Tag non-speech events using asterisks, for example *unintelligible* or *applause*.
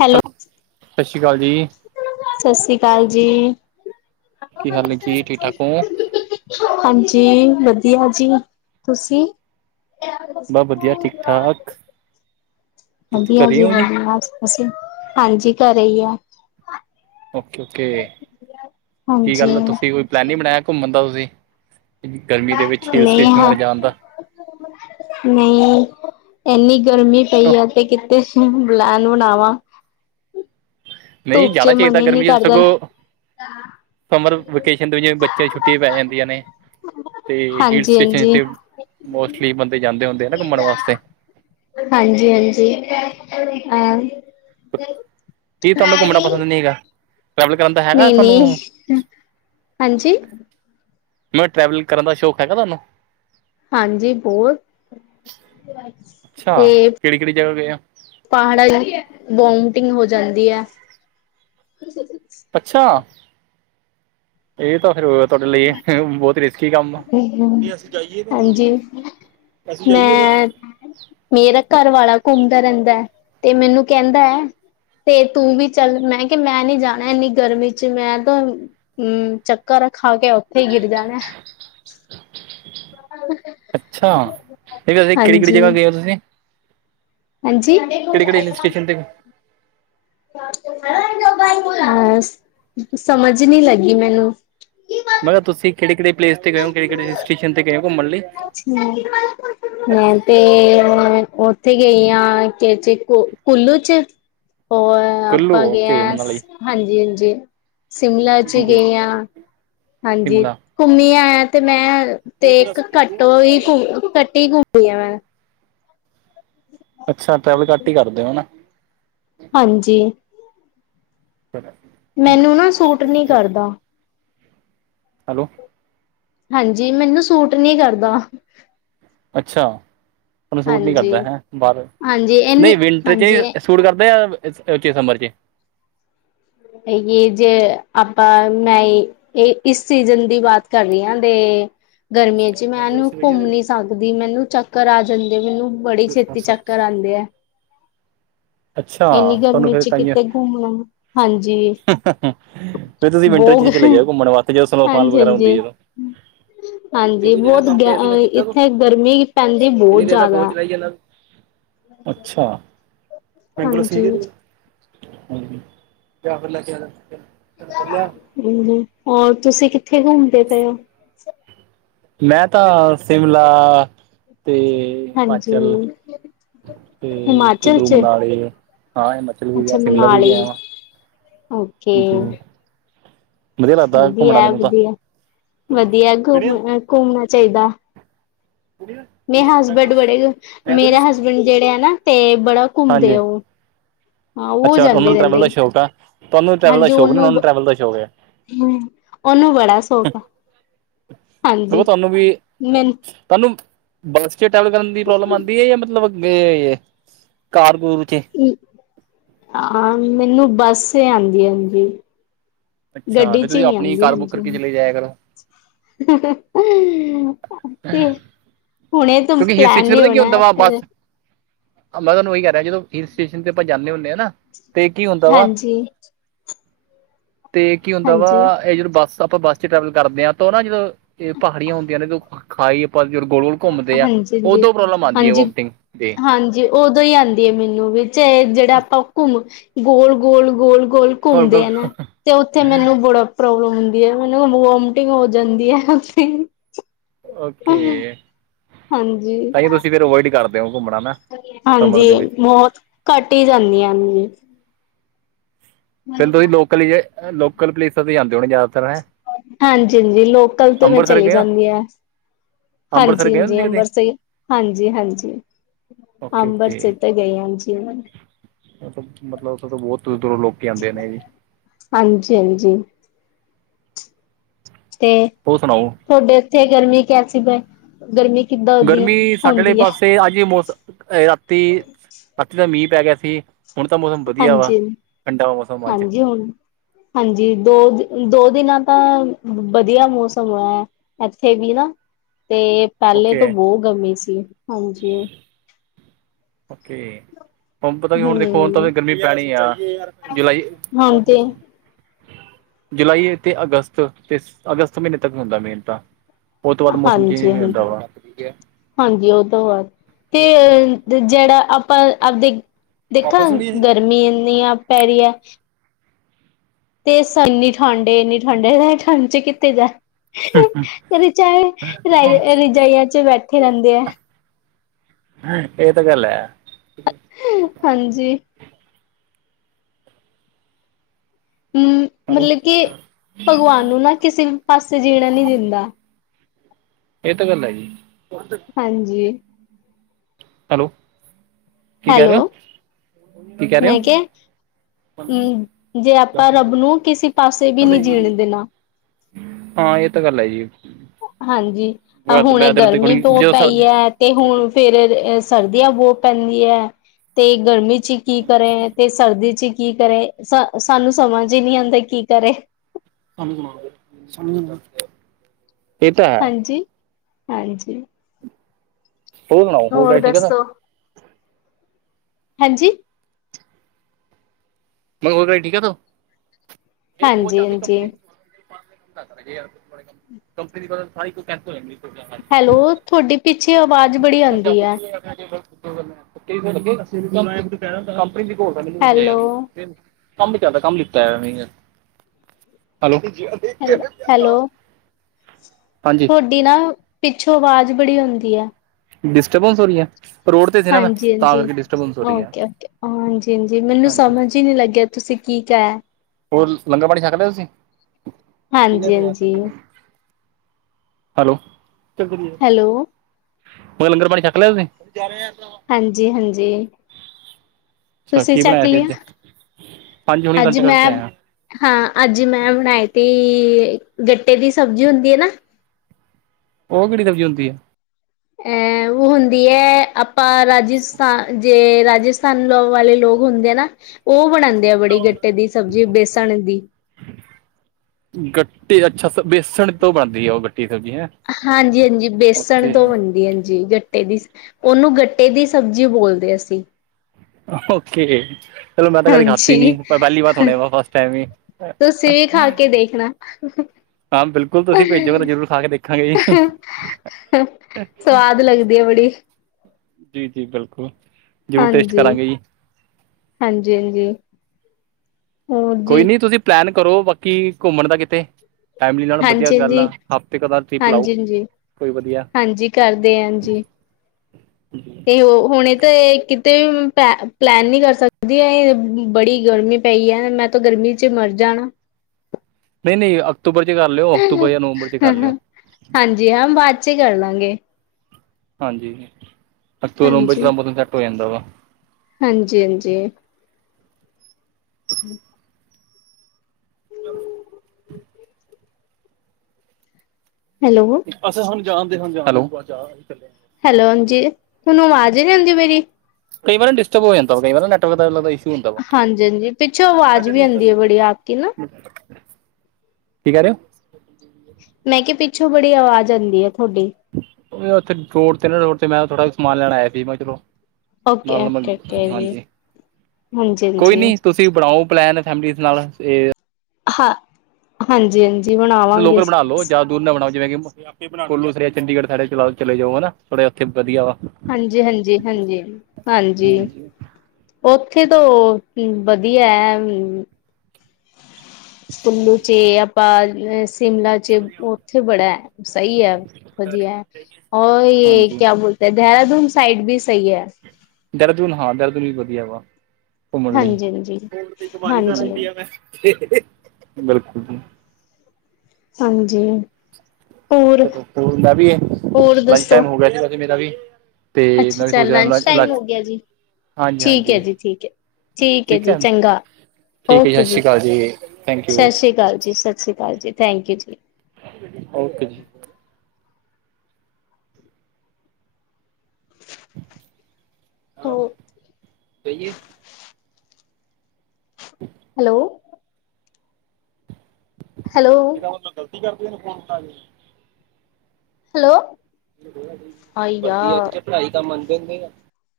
Hello ਸ਼ਸ਼੍ਰੀ ਕਾਲ ਜੀ। ਸਸ੍ਰੀ ਕਾਲ ਜੀ। ਕੀ ਹਾਲ ਨੇ ਜੀ ਠੀਕ ਠਾਕ ਹੋ ਹਾਂਜੀ, ਵਧੀਆ ਜੀ। ਤੁਸੀ? *inaudible* ਬਸ ਵਧੀਆ ਠੀਕ ਠਾਕ ਵਦੀਆ, ਘਰੇ ਹੋ ਜੀ ਵਦੀਆ। ਅਸੀਂ, ਹਾਂਜੀ ਘਰੇ ਹੀ ਆ। Okay, okay. ਕੀ ਹਾਂਜੀ, ਗੱਲ? ਤੁਸੀਂ ਕੋਈ ਪਲੈਨ ਨਹੀਂ ਬਣਾਇਆ ਘੁੰਮਣ ਦਾ ਤੁਸੀਂ? ਗਰਮੀ ਦੇ ਵਿੱਚ ਹਿਲ ਸਟੇਸ਼ਨ ਵਗੈਰਾ ਜਾਣ ਦਾ। ਨਈਂ। ਐਨੀ ਗਰਮੀ ਪਈ ਆ, ਤੇ ਕਿਥੇ ਸ਼ਿਮ ਪਲੈਨ ਬਣਾਵਾਂ? ਨਈਂ, ਧੁੱਪ ਚ ਜਾਣਾ ਮਨ ਚਾਹੀਦੈ ਹੀ ਨੀ ਗਰਮੀਆਂ 'ਚ ਕਰਦਾ, ਸਗੋਂ। ਸਮਰ ਵੇਕੇਸ਼ਨ ਦੇ ਵਿੱਚ ਬੱਚਿਆਂ ਛੁੱਟੀਆਂ ਪੈ ਜਾਂਦੀਆਂ ਨੇ। 'ਤੇ ਹਿਲ ਸਟੇਸ਼ਨ ਹਾਂਜੀ-ਹਾਂਜੀ। 'ਤੇ, ਮੋਸਟਲੀ ਬੰਦੇ ਜਾਂਦੇ ਹੁੰਦੇ ਆ ਨਾ, ਘੁੰਮਣ ਵਾਸਤੇ। ਹਾਂਜੀ -ਹਾਂਜੀ। ਕੀ ਤੁਹਾਨੂੰ ਘੁੰਮਣਾ ਪਸੰਦ ਨਹੀਂ ਹੈਗਾ ਟਰੈਵਲ ਕਰਾਂਦੈ। ਨਹੀਂ -ਨਹੀਂ, ਹਾਂਜੀ। ਨਾ, ਟਰੈਵਲਿੰਗ ਕਰਨ ਦਾ ਸ਼ੌਕ ਹੈਗਾ ਤੈਨੂੰ? ਹਾਂਜੀ, ਬਹੁਤ, ਅੱਛਾ ਤੇਜ। ਕਿਹੜੀ ਕਿਹੜੀ ਜਗ੍ਹਾ ਗਏ ਹੋ ਪਹਾੜਾਂ ਵਿਚ ਵੋਮਟਿੰਗ ਹੋ ਜਾਂਦੀ ਐ। ਅੱਛਾ, ਇਹ ਤਾਂ ਫਿਰ ਤੁਹਾਡੇ ਲਈ ਬਹੁਤ ਹੀ ਰ ਕੀ ਕੰਮ ਆ ਨਹੀਂ ਅਸੀਂ ਜਾਈਏ ਹਾਂਜੀ, ਫੇਰ- ਅਸੀਂ ਜਾਈਏ ਫਿਰ? ਮੈਂ ਮੇਰਾ ਘਰ ਵਾਲਾ ਘੁੰਮਦਾ ਰਹਿੰਦਾ ਹੈ ਤੇ ਮੈਨੂੰ ਕਹਿੰਦਾ ਹੈ ਤੇ ਤੂੰ ਵੀ ਚੱਲ। ਮੈਂ ਕਿਹਾ, ਮੈਂ ਨੀ ਜਾਣਾ ਐਨੀ ਗਰਮੀ 'ਚ। ਮੈਂ ਤਾਂ ਹੂੰ, ਚੱਕਰ ਖਾ ਕੇ ਓਥੇ ਹੀ ਗਿਰ ਜਾਣੈ। ਅੱਛਾ, ਵੈਸੇ ਕਿਹੜੀ - ਕਿਹੜੀ ਹਾਂਜੀ, ਜਗ੍ਹਾ ਗਏ ਓ ਤੁਸੀਂ? ਹਾਂਜੀ। ਕਿਹੜੇ- ਕਿਹੜੇ ਹਿਲ ਸਟੇਸ਼ਨ 'ਤੇ? ਹ ਸਮਝ ਨੀ ਲੱਗੀ ਮੈਨੂੰ। ਮੈਂ ਕਿਹਾ ਤੁਸੀਂ ਕਿਹੜੇ -ਕਿਹੜੇ ਪਲੇਸ ਤੇ ਗਏ ਹੋ? ਕਿਹੜੇ -ਕਿਹੜੇ ਸਟੇਸ਼ਨ ਤੇ ਗਏ ਹੋ ਘੁੰਮਣ ਲਈ? ਆ ਮੈਂ ਤੇ ਉੱਥੇ ਗਈ ਹਾਂ। ਭੂਲੂ ਚ, ਹੋਰ ਕੁੱਲੂ ਆਪਾਂ ਗਏ ਓਕੇ ਆ ਮਨਾਲੀ ਹਾਂਜੀ- ਹਾਂਜੀ ਸ਼ਿਮਲਾ ਚ ਜੀ ਗਈ ਆਂ। ਹਾਂਜੀ, ਸ਼ਿਮਲਾ ਘੁੰਮੀ ਆਇਆ ਤੇ ਮੈਂ ਤੇ ਇੱਕ ਘੱਟੋ ਹੀ ਕੱਟ ਹੀ ਹੂ। ਈਮੇਲ ਆ ਮੈ *unintelligible* ਅੱਛਾ, ਟਰੈਵਲ ਘੱਟ ਹੀ ਕਰਦੇ ਹੋ। ਹਾਂਜੀ। ਚੱਲੋ। ਮੈਨੂੰ ਨਾ ਸੂਟ ਨੀ ਕਰਦਾ। ਹੈਲੋ। ਹਾਂਜੀ, ਮੈਨੂੰ ਸੂਟ ਨੀ ਕਰਦਾ। ਅੱਛਾ, ਤੁਹਾਨੂੰ ਸੂਟ ਨੀ ਹਾਂਜੀ ਕਰਦਾ ਹੈ ਬਾਹਰ, ਹਾਂਜੀ ਇੰਨੀ ਨਹੀਂ ਵਿੰਟਰ ਚ ਹੀ ਹਾਂਜੀ ਸੂਟ ਕਰਦੇ ਆ ਉੱਚੇ ਸੰੰਮਰ ਕੇ। ਹੈ ਜੇ ਆਪਾਂ ਮੈਂ ਇਹ ਇਸ ਸੀਜ਼ਨ ਦੀ ਬਾਤ ਕਰ ਰਹੀ ਹਾਂ ਤੇ ਗਰਮੀਆਂ ਚ ਮੈਂ ਇਹਨੂੰ ਘੁੰਮ ਨੀ ਸਕਦੀ, ਮੈਨੂੰ ਚੱਕਰ ਆ ਜਾਂਦੇ ਮੈਨੂੰ। ਬੜੀ ਛੇਤੀ ਚੱਕਰ ਆਉਂਦੇ ਹੈ। ਅੱਛਾ ਇੰਨੀ ਤੁਹਾਨੂੰ ਗਰਮੀ ਫੇਰ ਚ ਤਾਂਹੀਏ। ਕਿਤੇ ਘੁੰਮਣਾ ਹਾਂਜੀ ਫਿਰ ਤੁਸੀਂ ਵਿਨਟਰ ਬਹੁਤ ' ਚਲੇ ਜਾਓ ਘੁੰਮ ਵਾਸਤੇ, ਜਦੋਂ ਸਨੋਫਾਲ ਵਗੈਰਾ ਹੁੰਦੀ ਹੈ। ਹਮ। ਹਾਂਜੀ ਬਹੁਤ ਗ ਇੱਥੇ ਗਰਮੀ ਪੈਂਦੀ ਬਹੁਤ ਜ਼ਿਆਦਾ। ਅੱਛਾ! ਮੇਂਗੋ ਲੱਸੀ ਹਾਂਜੀ ਹੈਗੀ ਏਦੇ ਕੋਲ? ਲਿਆ ਫੇਰ ਲੇ ਕੇ ਆ। ਹਾਂਜੀ, ਹੋਰ ਤੁਸੀਂ ਕਿੱਥੇ ਘੁੰਮਦੇ ਪਏ ਓ? ਮੈਂ ਤਾਂ ਸਿਮਲਾ ਤੇ ਹਾਂਜੀ ਹਿਮਾਚਲ ਤੇ ਹਿਮਾਚਲ ਕੁੱਲੂ ਚ ਮਨਾਲੀ। ਹਾਂ, ਹਿਮਾਚਲ ਵੀ ਅੱਛਾ ਗਿਆ, ਸਿਮਲਾ ਵੀ ਗਿਆ ਮਨਾਲੀ ਵਾ। ਓਕੇ। ਲੱਗਦਾ ਵਧੀਆ ਘੁੰਮਣਾ ਐ, ਮੈਨੂੰ ਤਾਂ ਵਧੀਆ, ਵਧੀਆ ਐ, ਘੁੰਮਣਾ-ਘੁੰਮਣਾ ਚਾਹੀਦਾ। ਮੇਰੇ ਹਸਬੈਂਡ ਬੜੇ, ਮੇਰੇ ਹਸਬੈਂਡ ਜਿਹੜੇ ਆ ਨਾ, ਤੇ ਬੜਾ ਘੁੰਮਦੇ ਹਾਂਜੀ ਓ। ਅੱਛਾ, ਉਹਨਾਂ ਨੂੰ ਟਰੈਵਲ ਦਾ ਸ਼ੌਕ ਆ, ਤੁਹਾਨੂੰ ਟਰੈਲ ਦਾ ਸ਼ੌਕ ਨੀ, ਉਹਨਾਂ ਨੂੰ ਟਰੈਵਲ ਦਾ ਸ਼ੌਕ ਹੈ। ਹਮ, ਉਹਨੂੰ ਬੜਾ ਸੌਕ ਆ। ਚਲੋ ਹਾਂਜੀ ਤੁਹਾਨੂੰ ਵੀ ਮੈਨੂੰ ਤੁਹਾਨੂੰ ਬੱਸ 'ਚ ਟਰੈਵਲ ਕਰਨ ਦੀ ਪ੍ਰੋਬਲਮ ਆਉਂਦੀ ਹੈ, ਜਾਂ ਮਤਲਬ ਕੇ ਕਰ-ਕੁਰ 'ਚ ਈ? ਆ ਮੈਨੂੰ ਬੱਸ ਤੇ ਆਉਂਦੀ ਆ ਜੀ। ਅੱਛਾ ਗੱਡੀ ਫਿਰ 'ਚ ਤੁਸੀਂ ਨੀ ਆਪਣੀ ਆਉਂਦੀ, ਕਾਰ ਬੁੱਕ ਕਰਕੇ ਹਾਂਜੀ। ਚਲੇ ਜਾਇਆ ਕਰੋ ਹਾਂ-ਹਾਂ, ਹਾਂ, ਤੇ ਹੁਣੇ ਤੁਮ ਕਿਉਂਕਿ ਹਿਲ ਪਲੈਨ ਸਟੇਸ਼ਨ ਨਹੀਂ ਪਤਾ ਕੀ ਹੋਣਾ ਹੁੰਦਾ ਵਾ ਓਥੇ ਬੱਸ ਦੇ। ਮੈਂ ਤੁਹਾਨੂੰ ਓਹੀ ਕਹਿ ਰਿਹਾ, ਜਦੋਂ ਹਿਲ ਸਟੇਸ਼ਨ ਤੇ ਆਪਾਂ ਜਾਂਦੇ ਹੁੰਦੇ ਹਾਂ ਨਾ। ਤੇ ਕੀ ਹੁੰਦਾ ਵਾ ਹਾਂਜੀ। ਤੇ ਕੀ ਹੁੰਦਾ ਵਾ ਹਾਂਜੀ ਏ, ਜਦੋਂ ਬੱਸ ਆਪਾਂ ਬੱਸ ਟਰੈਵਲ ਕਰਦੇ ਹਾਂ, ਤਾਂ ਉਹ ਨਾ, ਜਦੋਂ ਇਹ ਪਹਾੜੀਆਂ ਹੁੰਦੀਆਂ ਨੇ, ਜਦੋਂ ਖ--ਖਾਈ ਆਪਾਂ, ਜਦੋਂ ਗੋਲ-ਗੋਲ ਘੁੰਮਦੇ ਆ। ਜੀ, ਉਦੋਂ ਪ੍ਰੋਬਲਮ ਆਉਂਦੀ ਹੈ ਹਾਂਜੀ, ਵੋਮਟਿੰਗ ਦੀ ਹਾਂਜੀ। ਓਦੋਂ ਈ ਆਂਦੀ ਏ ਮੈਨੂੰ ਵੀ, ਚੇ ਜਿਹੜਾ ਆਪਾਂ ਘੁੰਮ ਗੋਲ-ਗੋਲ ਗੋਲ-ਗੋਲ ਗੋਲ ਘੁੰਮਦੇ ਐ ਗੋਲ ਨਾ, ਤੇ ਉੱਥੇ ਮੈਨੂੰ ਬੜਾ ਪ੍ਰੋਬਲਮ ਹੁੰਦੀ ਐ, ਮੈਨੂੰ ਵੋਮਟਿੰਗ ਹੋ ਜਾਂਦੀ ਐ ਉੱਥੀ। ਓਕੇ, ਹਾਂਜੀ ਤਾਂਈਓ ਤੁਸੀਂ ਫੇਰ ਅਵੋਇਡ ਕਰਦੇ ਓ ਘੁੰਮਣਾ ਨਾ। ਸਮਰ ਹਾਂਜੀ, ਦੇ ਵਿੱਚ ਬਹੁਤ ਘੱਟ ਈ ਜਾਂਦੀ ਆ। ਫੇਰ ਤੁਸੀਂ ਲੋਕਲ ਜੇ, ਲੋਕਲ ਪੇਲੇਸਾ ਤੇ ਈ ਜਾਂਂਦੇ ਹੋਣੇ ਜ਼ਿਆਦਾਤਰ, ਹੈਂ? ਹਾਂਜੀ-ਹਾਂਜੀ, ਲੋਕਲ ਤੇ ਮੈਂ ਚਲੀ ਗਏ ਹੋ ਜਾਂਦੀ ਆਂ। ਅੰਮ੍ਰਿਤਸਰ ਗਏ ਹੋ ਹਾਂਜੀ-ਹਾਂਜੀ, ਤੁਸੀਂ ਕਦੇ ਅੰਬਰਸਰ, ਹਾਂਜੀ-ਹਾਂਜੀ। ਓਕੇ ਓਕੇ ਅੰਬਰਸਰ ਤਾਂ ਗਈ ਆ, ਹਾਂਜੀ। ਮਤਲਬ ਮਤਲਬ ਉੱਥੋਂ ਤਾਂ ਬਹੁਤ ਦੂਰ ਦੂਰੋਂ ਲੋਕ ਆਉਂਦੇ ਨੇ ਜੀ ਹਾਂਜੀ-ਹਾਂਜੀ। ਤੇ ਹੋਰ ਸੁਣਾਓ? ਥੋਡੇ ਉੱਥੇ ਗਰਮੀ ਕੈਸੀ ਬੈ? ਗਰਮੀ ਕਿੱਦਾਂ? ਗਰਮੀ ਸਾਡੇ ਆਲੇ ਹੈ ਪਾਸੇ ਅੱਜ ਮੋਸ--ਰਾਤੀ, ਰਾਤੀ ਤਾਂ ਮੀਂਹ ਪੈ ਗਿਆ ਸੀ। ਹੁਣ ਤਾਂ ਮੌਸਮ ਵਦੀਆ ਵਾ, ਹਾਂਜੀ ਠੰਡਾ ਮੌਸਮ ਅੱਜ। ਹਾਂਜੀ ਹੁਣ ਹਾਂਜੀ, ਦੋ ਦੀ ਦੋ ਦਿਨਾਂ ਦਾ ਵਦੀਆ ਮੌਸਮ ਹੋਇਆ। ਇੱਥੇ ਵੀ ਨਾ, ਤੇ ਪਹਿਲੇ ਤੋਂ ਓਕੇ ਬੋਅ ਗਰਮੀ ਸੀ, ਹਾਂਜੀ। ਓਕੇ। ਹੁਣ ਪਤਾ ਕੀ ਹੁਣ ਦੇਖੋ ਹੁਣ ਤਾਂ ਹਮ ਓਥੇ ਗਰਮੀ ਪੈਣੀ ਆ, ਜੁਲਾਈ ਹੁਣ ਤੇ ਜੁਲਾਈ ਅਤੇ ਅਗਸਤ ਤੇ ਅਗਸਤ ਮਹੀਨੇ ਤੱਕ ਹੁੰਦਾ, ਮੇਨ ਤਾਂ। ਉਹ ਤੋਂ ਬਾਅਦ ਮੌਸਮ ਚੇਂਜ ਹੋ ਜਾਂਦਾ ਹਾਂਜੀ-ਹਾਂਜੀ, ਵਾ ਹਾਂਜੀ ਉੱਤੋਂ ਬਾਦ ਤੇ ਤੇ ਜੇੜਾ ਆਪਾਂ ਆਪਦੇ, ਦੇਖਾਂ ਗਰਮੀ ਇੰਨੀ ਆ ਪੈ ਰਈ ਐ। ਤੇ ਸਾ ਇੰਨੀ ਠੰਡ ਏ ਇੰਨੀ ਠੰਡ ਏ, ਤੇ ਠੰਡ ਚ ਕਿੱਥੇ ਜਾ ਉਹਦੇ ਚ ਆ ਰਜਾਈਆਂ ਚ ਬੈਠੇ ਰਹਿੰਦੇ ਐ। ਹੈ ਏ ਤਾਂ ਗੱਲ ਐ। ਹਾਂਜੀ। ਹੂੰ ਹੈਲੋ ਮਤਲਬ ਕਿ, ਭਗਵਾਨ ਨੂੰ ਨਾ ਕਿਸੇ ਵੀ ਪਾਸੇ ਜੀਣਾ ਨਹੀਂ ਦਿੰਦਾ। ਏ ਤਾਂ ਗੱਲ ਐ ਜੀ ਵੱਧ। ਹਾਂਜੀ। ਹੈਲੋ ਕੀ ਕਹਿ ਰਏ ਓ? ਹੈਲੋ ਮੈਂ ਕਿਆ ਹੂੰ, ਜੇ ਆਪਾਂ ਰੱਬ ਨੂੰ ਕਿਸੀ ਪਾਸੇ ਵੀ ਨੀ ਹੈਲੋ ਜੀਣ ਦੇਣਾ। ਹਾਂ ਏ ਤਾਂ ਗੱਲ ਐ ਜੀ। ਹਾਂਜੀ, ਆ ਹੁਣ ਏ ਵੈਦਰ ਦੇ ਗਰਮੀ ਕੋਲ ਦੋ ਜਦੋਂ ਪਈ ਸਰਦੀ ਐ ਤੇ ਹੁਣ ਫਿਰ ਅ ਸਰਦੀਆਂ ਬਹੁਤ ਪੈਂਦੀ ਐ ਤੇ ਗਰਮੀ ਚ ਕੀ ਕਰੇ ਤੇ ਸਰਦੀ ਚ ਕੀ ਕਰੇ ਸ ਸਾਨੂੰ ਸਮਝ ਈ ਨਹੀਂ ਆਂਦਾ ਕੀ ਕਰੇ। ਕਮਜ਼ੋਰੀ ਸਮਝ ਗਿਆ ਹਾਂਜੀ-ਹਾਂਜੀ। ਹੋਰ ਸਣਾਓ ਹੋਰ ਘਰੇ ਠੀਕ ਆ? ਦੱਸੋ ਹਾਂਜੀ ਮਨੋਜ ਆਏ ਠੀਕ ਆ ਜਾ ਕੋਚ ਹਾਂਜੀ, ਆਂਦੀ ਹਾਂਜੀ। ਕੰਪਨੀ *unintelligible* ਕੰਪਨੀ *unintelligible* ਯਾਰ ਹੈਲੋ, ਤੁਹਾਡੇ ਪਿੱਛੇ ਆਵਾਜ਼ ਬੜੀ ਸਮਝਾ ਆਂਦੀ ਐ? ਹੈਲੋ, *unintelligible* ਕੰਮ ਈ ਚੱਲਦਾ ਕੰਮ ਲਿਤਾ ਇਹਨਾਂ ਨੇ ਹੈਲੋ ਹੈਲ ਹੈਲੋ, ਹਾਂਜੀ ਤ ਵੀ ਨਾ ਪਿੱਛੋਂ ਆਵਾਜ਼ ਬੜੀ ਆਂਦੀ ਐ। ਡਿਸਟਰਬੈਂਸ ਹੋ ਰਹੀ ਰੋਡ ਤੇ ਸੀ ਨਾ ਮੈਂ ਹਾਂਜੀ ਤਾਂ ਹਾਂਜੀ ਕਰਕੇ ਡਿਸਟਰਬੈਂਸ ਹੋ ਰਹੀ ਹੈ ਓਕੇ ਓਕੇ ਹਾਂਜੀ ਹਾਂਜੀ ਮੈਨੂੰ ਹਾਂਜੀ ਸਮਝ ਹੀ ਨੀ ਲੱਗਿਆ ਤੁਸੀਂ ਕੀ ਕਹਿ। ਹੋਰ ਲੰਗਰ ਪਾਣੀ ਛੱਕ ਲਿਆ ਤੁਸੀਂ ਕਿੰਨੇ। ਹਾਂਜੀ, ਹਾਂਜੀ। *unintelligible* ਹੈਲੋ ਸ਼ੁਕਰੀਆ ਹੈਲੋ ਲੰਗਰ ਪਾਣੀ ਛੱਕ ਲਿਆ ਤੁਸੀਂ। ਜਾ ਰਹੇ ਹਾਂਜੀ ਹਾਂਜੀ ਅੱਛਾ ਤੁਸੀਂ ਕੀ ਛੱਕ ਬਣਾਇਆ ਸੀ ਲਿਆ ਅੱਜ ਹਾਂਜੀ ਹੁਣੀ ਅੱਜ ਲੰਚ ਕਰਕੇ ਮੈਂ ਆਇਆ ਹਾਂ ਅੱਜ ਮੈਂ ਬਣਾਏ ਤੇ ਗੱਟੇ ਦੀ ਸਬਜ਼ੀ ਹੁੰਦੀ ਹੈ ਨਾ ਉਹ ਕਿਹੜੀ ਸਬਜ਼ੀ ਹੁੰਦੀ ਹੈ। ਐ ਉਹ ਹੁੰਦੀ ਹੈ ਆਪਾਂ ਰਾਜਸਥਾਨ ਜੇ ਰਾਜਸਥਾਨ ਲੋ ਵਾਲੇ ਲੋਕ ਹੁੰਦੇ ਆ ਨਾ ਉਹ ਬਣਾਉਂਦੇ ਆ ਬੜੀ ਗੱਟੇ ਦੀ ਸਬਜ਼ੀ ਬੇਸਣ ਦੀ ਗੱਟੇ ਅੱਛਾ ਸ ਬਸ ਹਾਂਜੀ ਹਾਂਜੀ ਬੇਸਣ ਓਕੇ ਤੋਂ ਬਣਦੀ ਹਾਂਜੀ ਗੱਟੇ ਦੀ ਉਹਨੂੰ ਗੱਟੇ ਦੀ ਸਬਜ਼ੀ ਬੋਲਦੇ ਆ ਅਸੀਂ ਓਕੇ ਚਲੋ ਮੈਂ ਤਾਂ ਕਦੇ ਖਾਤੀ ਹਾਂਜੀ ਨੀ ਪਹਿਲੀ ਵਾਰ ਸੁਣ ਵੇ ਫਸਟ ਟੈਮ ਹੀ ਤੁਸੀਂ ਵੀ ਖਾ ਕੇ ਦੇਖਣਾ ਹਾਂ ਬਿਲਕੁਲ ਤੁਸੀਂ ਭੇਜੋਗੇ ਤਾਂ ਜ਼ਰੂਰ ਖਾ ਕੇ ਦੇਖਾਂਗੇ ਜੀ ਸਵਾਦ ਲੱਗਦੀ ਐ ਬੜੀ ਜੀ, ਜੀ ਬਿਲਕੁਲ ਜ਼ਰੂਰ ਟੇਸਟ ਹਾਂਜੀ, ਕਰਾਂਗੇ ਜੀ ਹਾਂਜੀ, ਹਾਂਜੀ ਹੋਰ ਕੋਈ ਜੀ ਨਹੀਂ ਤੁਸੀਂ ਪਲੈਨ ਕਰੋ ਬਾਕੀ ਘੁੰਮਣ ਦਾ ਕਿਤੇ ਫੈਮਲੀ ਨਾਲ ਵਧੀਆ ਹਾਂਜੀ ਗੱਲ ਹਾਂਜੀ ਆ ਹਫ਼ਤੇ ਕ ਦਾ ਟ੍ਰਿਪ ਲਾਓ ਹਾਂਜੀ ਹਾਂਜੀ ਕੋਈ ਵਧੀਆ ਹਾਂਜੀ ਕਰਦੇ ਆ ਹਾਂਜੀ *unintelligible* ਉਹ ਹੁਣੇ ਤਾਂ ਇਹ ਕਿਤੇ ਵੀ ਪ ਪਲੈਨ ਨਹੀਂ ਕਰ ਸਕਦੀ ਇਹ ਬ ਬੜੀ ਗਰਮੀ ਪਈ ਆ ਮੈਂ ਤੋਂ ਗਰਮੀ ਚ ਮਰ ਜਾਣਾ ਨਈ, ਨਈ ਅਕਤੂਬਰ ਚ ਕਰ ਲਓ ਅਕਤੂਬਰ ਜਾਂ ਨਵੰਬਰ ਚ ਕਰ ਲਿਓ ਹਾਂਜੀ ਹਮ ਬਾਦ ਚ ਕਰ ਲਾਂਗੇ ਹਾਂਜੀ ਅਕਤੂਬਰ, ਨਵੰਬਰ ਚ ਤਾਂ ਮੌਸਮ ਸੱਟ ਹੋ ਜਾਂਦਾ ਵਾ ਹਾਂਜੀ-ਹਾਂਜੀ *inaudible* *unintelligible* ਹੈਲੋ ਅਸੀਂ ਹੁਣ ਜਾਣਦੇ ਹੁਣ ਜਾਣਦੇ, ਹੈਲੋ ਹੈਲੋ ਹਾਂਜੀ ਤੁਹਾਨੂੰ ਅਵਾਜ਼ ਨਹੀਂ ਆਂਦੀ ਮੇਰੀ ਕਈ ਵਾਰ ਡਿਸਟਰਬ ਹੋ ਜਾਂਦਾ ਕਈ ਵਾਰ ਨੈਟਵਰਕ ਦਾ ਲੱਗਦਾ ਇ ਹਾਂਜੀ, ਹਾਂਜੀ ਪਿੱਛੋਂ ਆਵਾਜ਼ ਵੀ ਆਂਦੀ ਐ ਬੜੀ ਆਪ ਕੀ ਨਾ *inaudible* ਕੀ ਕਹਿ ਰਹੇ ਹੋ ਮੈਂ ਕਿਹਾ ਪਿੱਛੋਂ ਬੜੀ ਅਵਾਜ਼ ਆਂਦੀ ਐ ਤੁਹਾਡੀ ਮੈਂ ਉੱਥੇ ਰੋਡ ਤੇ ਨਾ ਰੋਡ ਤੇ ਮੈਂ ਥੋੜ੍ਹਾ ਸਮਾਨ ਲੈਣ ਆਇਆ ਸੀ ਮੈਂ ਚਲੋ ਓਕੇ ਓਕੇ ਓਕੇ ਜੀ ਹਾਂਜੀ, ਹਾਂਜੀ ਕੋਈ ਹਾਂਜੀ ਨੀ ਤੁਸੀਂ ਬਣਾਓ ਪਲੈਨ ਫੈਮਲੀਜ ਨਾਲ ਤੇ ਹਾਂ, ਹਾਂਜੀ ਹਾ ਲੋਕਲ ਬਣਾ ਲਓ ਜਿਆਦਾ ਦੂਰ ਨਾ ਬਣਾਓ ਜਿਵੇਂ ਕਿ ਕੁੱਲੂ ਸੈ ਚੰਡੀਗੜ੍ਹ ਸੈਡ ਚ ਚਲੇ ਜਾਓ ਹਨਾ ਥੋੜਾ ਉੱਥੇ ਵਧੀਆ ਵਾ ਹਾਂਜੀ ਹਾਂਜੀ ਹਾਂਜੀ ਹਾਂਜੀ ਉੱਥੇ ਤੋਂ ਅ ਵਧੀਆ ਐ ਕੁੱਲੂ ਚ ਆਪਾਂ ਅ ਸ਼ਿਮਲਾ ਚ ਉੱਥੇ ਬੜਾ ਸਹੀ ਐ ਵਧੀਆ ਔਰ ਇਹ ਹਾਂਜੀ ਕਿਆ ਬੋਲ ਤੇ ਦੇਹਰਾਦੂਨ ਸਾਈਡ ਵੀ ਸਹੀ ਐ ਦੇਹਰਾਦੂਨ ਹਾਂ ਦੇਹਰਾਦੂਨ ਵੀ ਵਧੀਆ ਵਾ, ਘੁੰਮਣ ਲਈ ਹਾਂਜੀ ਹਾਂਜੀ ਹਾਂਜੀ ਬਿਲਕੁਲ ਜੀ ਹਾਂਜੀ ਹੋਰ ਮੈਂ ਵੀ ਹੋਰ ਲੰਚ ਦੱਸੋ ਟਾਈਮ ਹੋ ਗਿਆ ਸੀ ਵੈਸੇ ਮੇਰਾ ਵੀ ਤੇ ਅੱਛਾ ਮੈਂ ਵੀ ਅੱਛਾ ਸੋਚ ਰਿਹਾ ਲ ਟਾਈਮ ਲੰਚ ਹੋ ਗਿਆ ਜੀ ਹਾਂਜੀ ਠੀਕ ਐ ਹਾਂਜੀ ਜੀ, ਠੀਕ ਐ ਠੀਕ ਐ ਜੀ, ਚੰਗਾ ਠੀਕ ਹੈ ਓਕੇ ਸਤਿ ਸ਼੍ਰੀ ਜੀ ਅਕਾਲ ਥੈਂਕ ਯੂ ਸਤਿ ਸ਼੍ਰੀ ਅਕਾਲ ਜੀ ਸਤਿ ਸ਼੍ਰੀ ਅਕਾਲ ਜੀ ਥੈਂਕ ਯੂ ਜੀ ਓਕੇ ਜੀ। ਹਾਂ ਹੋ ਕਹੀਏ। *inaudible* ਹੈਲੋ। ਹੈਲੋ। ਕਆ ਓਹਨਾ ਗ਼ਲਤੀ ਕਰਤੀ ਏਨੁ ਫੋਨ ਲਾ ਕੇ। ਹੈਲੋ। ਆ ਵੱਡੀ ਅੱਜ ਯਾਰ ਤੇ ਪੜ੍ਹਾਈ ਤਾਂ ਮੰਨ ਦੇਦੇ ਆ।